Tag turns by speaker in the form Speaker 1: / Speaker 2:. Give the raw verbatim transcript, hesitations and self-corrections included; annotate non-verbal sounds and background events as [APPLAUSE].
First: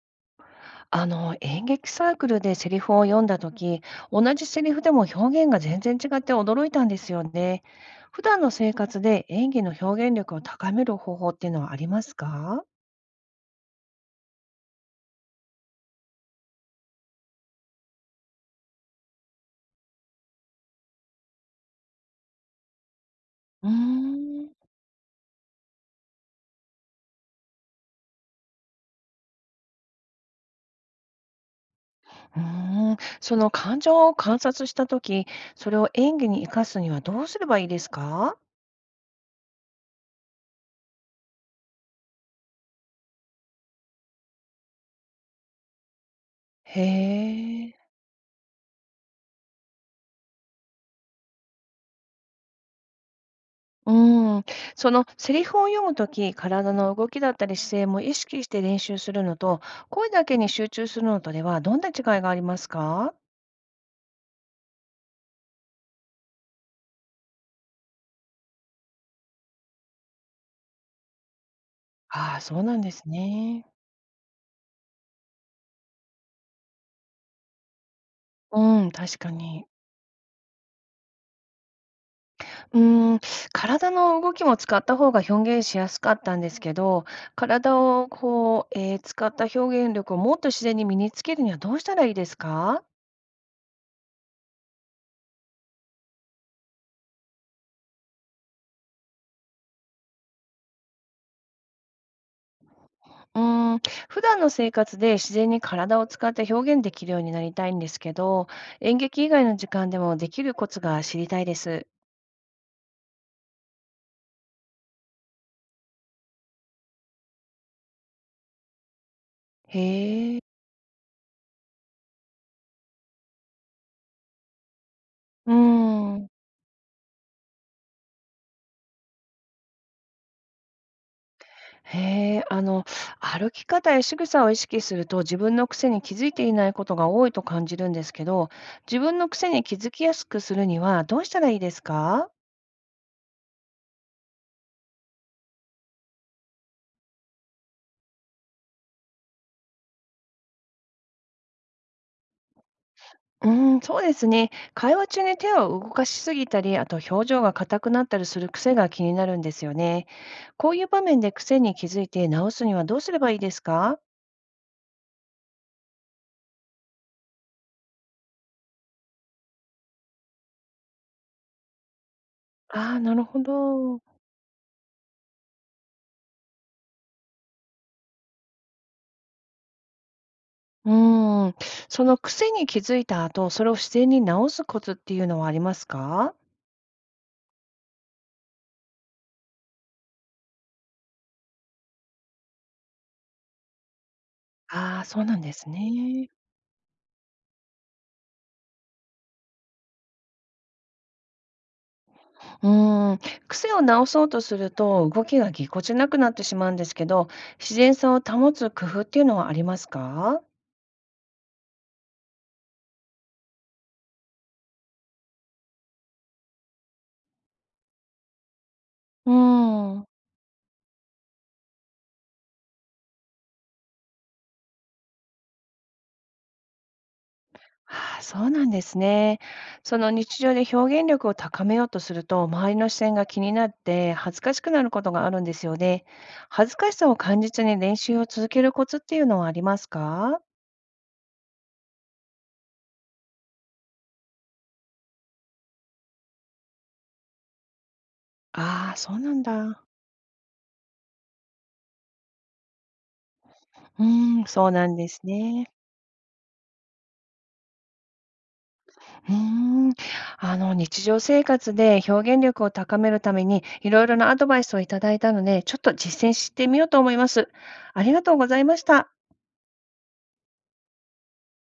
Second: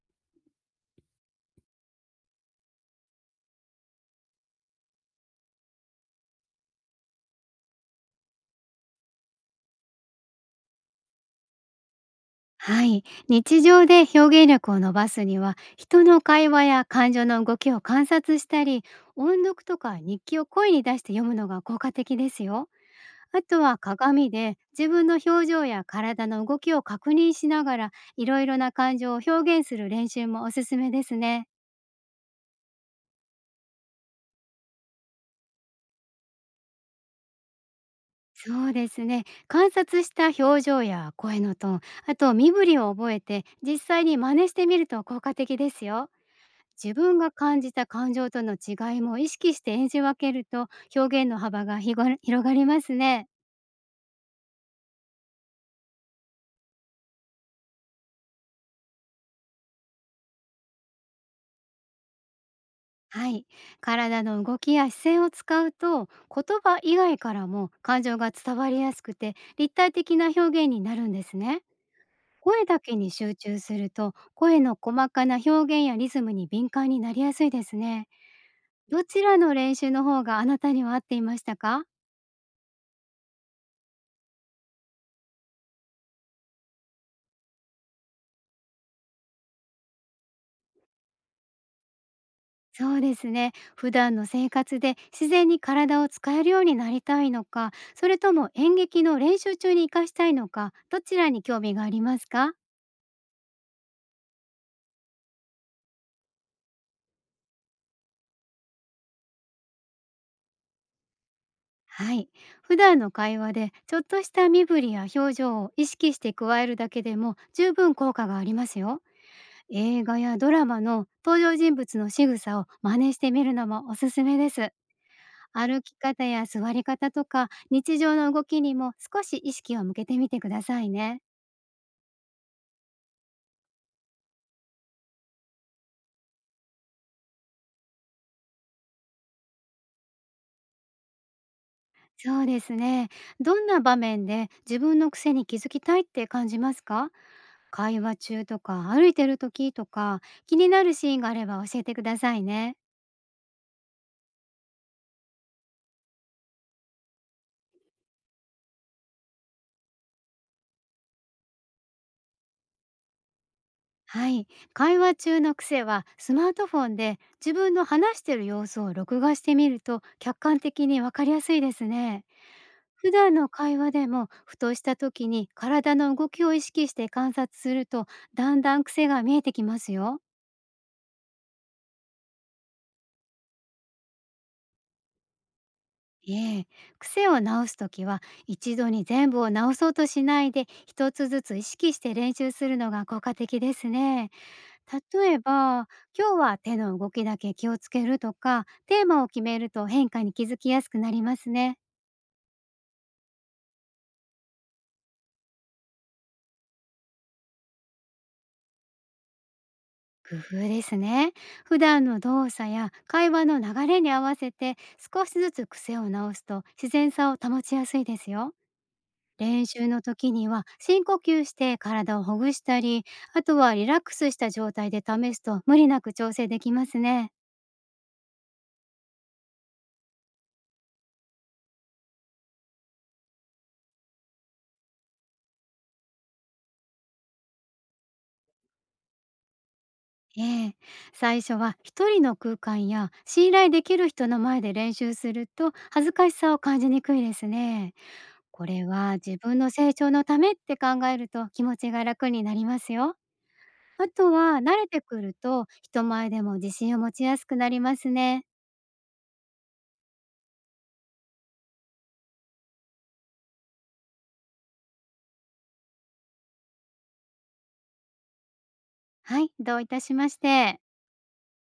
Speaker 1: あの、演劇サークルでセリフを読んだとき、同じセリフでも表現が全然違って驚いたんですよね。普段の生活で演技の表現力を高める方法っていうのはありますか
Speaker 2: はい。日常で表現力を伸ばすには、人の会話や感情の動きを観察したり、音読とか日記を声に出して読むのが効果的ですよ。あと
Speaker 1: うー
Speaker 2: は鏡
Speaker 1: ん
Speaker 2: で自分の表情や体の動きを確認しながら、いろいろな感情を表現する練習もおすすめですね。
Speaker 1: うーん、その感情を観察したとき、それを演技に生かすにはどうすればいいですか？
Speaker 2: そうですね。観察した表情や声のトーン、あと身振りを覚えて実際に真似してみると効果的ですよ。
Speaker 1: へ
Speaker 2: 自分が感じた
Speaker 1: え。
Speaker 2: 感情との違いも意識して演じ分けると、表現の幅がひご [LAUGHS] 広がりますね。
Speaker 1: うーん、そのセリフを読むとき、体の動きだったり姿勢も意識して練習するのと、声だけに集中するのとではどんな違いがありますか？
Speaker 2: はい。体の動きや視線を使うと、言葉以外からも感情が伝わりやすくて立体的な表現になるんですね。
Speaker 1: ああ、そう
Speaker 2: 声
Speaker 1: な
Speaker 2: だ
Speaker 1: んで
Speaker 2: け
Speaker 1: す
Speaker 2: に集中
Speaker 1: ね。
Speaker 2: すると、声の細かな表現やリズムに敏感になりやすいですね。
Speaker 1: うん、
Speaker 2: ど
Speaker 1: 確
Speaker 2: ち
Speaker 1: か
Speaker 2: らの
Speaker 1: に。
Speaker 2: 練習の方があなたには合っていましたか？
Speaker 1: うーん、体の動きも使った方が表現しやすかったんですけど、体をこう、えー使った表現力をもっと自然に身につけるにはどうしたらいいですか？
Speaker 2: そうですね。普段の生活で自然に体を使えるようになりたいのか、それとも演劇の練習中に活かしたいのか、どちらに興味がありますか？
Speaker 1: うーん、普段の生活で自然に体を使って表現できるようになりたいんですけど、演劇以外の時間でもできるコツが知りたいです。
Speaker 2: はい。普段の会話でちょっとした身振りや表情を意識して加えるだけでも、十分効果がありますよ。映画
Speaker 1: へ
Speaker 2: や
Speaker 1: え。
Speaker 2: ドラマの登場人物の仕草を真似してみるのもおすすめです。
Speaker 1: うー
Speaker 2: 歩き方
Speaker 1: ん。
Speaker 2: や座り方とか、日常の動きにも少し意識を向けてみてくださいね。
Speaker 1: へえ、あの、歩き方や仕草を意識すると自分の癖に気づいていないことが多いと感じるんですけど、自分の癖に気づきやすくするにはどうしたらいいですか？
Speaker 2: そうですね。どんな場面で自分の癖に気づきたいって感じますか？会話中とか歩いてる時とか、気になるシーンがあれば教えてくださいね。
Speaker 1: うーん、そうですね。会話中に手を動かしすぎたり、あと表情が硬くなったりする癖が気になるんですよね。こういう場面で癖に気づいて直すにはどうすればいいですか？
Speaker 2: はい。会話中の癖は、スマートフォンで自分の話してる様子を録画してみると、客観的にわかりやすいですね。
Speaker 1: ああー、
Speaker 2: 普
Speaker 1: なる
Speaker 2: 段
Speaker 1: ほ
Speaker 2: の会話
Speaker 1: ど。う
Speaker 2: でもふとした時に体の動きを意識して観察すると、だんだん癖が見えてきますよ。
Speaker 1: ーん。その癖に気づいた後、それを自然に直すコツっていうのはありますか？
Speaker 2: ええ、癖を直すときは、一度に全部を直そうとしないで、一つずつ意識して練習するのが効果的ですね。
Speaker 1: ああー、そう
Speaker 2: 例
Speaker 1: な
Speaker 2: え
Speaker 1: んです
Speaker 2: ば、今
Speaker 1: ね。
Speaker 2: 日は手の動きだけ気をつけるとか、テーマを決めると変化に気づきやすくなりますね。
Speaker 1: うーん。癖を直そうとすると、動きがぎこちなくなってしまうんですけど、自然さを保つ工夫っていうのはあります
Speaker 2: 工
Speaker 1: か？
Speaker 2: 夫ですね。普段の動作や会話の流れに合わせて少しずつ癖を直すと、自然さを保ちやすいですよ。
Speaker 1: う
Speaker 2: 練習
Speaker 1: ー
Speaker 2: の
Speaker 1: ん。
Speaker 2: 時には深呼吸して体をほぐしたり、あとはリラックスした状態で試すと、無理なく調整できますね。
Speaker 1: ああ、そうなんですね。その日常で表現力を高めようとすると、周りの視線が気になって恥ずかしくなることがあるんですよね。恥ずかしさを感じずに練習を続けるコツっていうのはありますか？
Speaker 2: ええ、最初は一人の空間や信頼できる人の前で練習すると、恥ずかしさを感じにくいですね。これ
Speaker 1: ああ、そ
Speaker 2: は
Speaker 1: うな
Speaker 2: 自
Speaker 1: ん
Speaker 2: 分の
Speaker 1: だ。
Speaker 2: 成長のためって考えると、気持ちが楽になりますよ。
Speaker 1: う
Speaker 2: あと
Speaker 1: ーん、
Speaker 2: は
Speaker 1: そう
Speaker 2: 慣
Speaker 1: な
Speaker 2: れ
Speaker 1: ん
Speaker 2: て
Speaker 1: で
Speaker 2: く
Speaker 1: す
Speaker 2: ると、
Speaker 1: ね。
Speaker 2: 人前でも自信を持ちやすくなりますね。
Speaker 1: うーん、あの日常生活で表現力を高めるためにいろいろなアドバイスをいただいたので、ちょっと実践してみようと思います。ありがとうございました。
Speaker 2: はい、どういたしまして。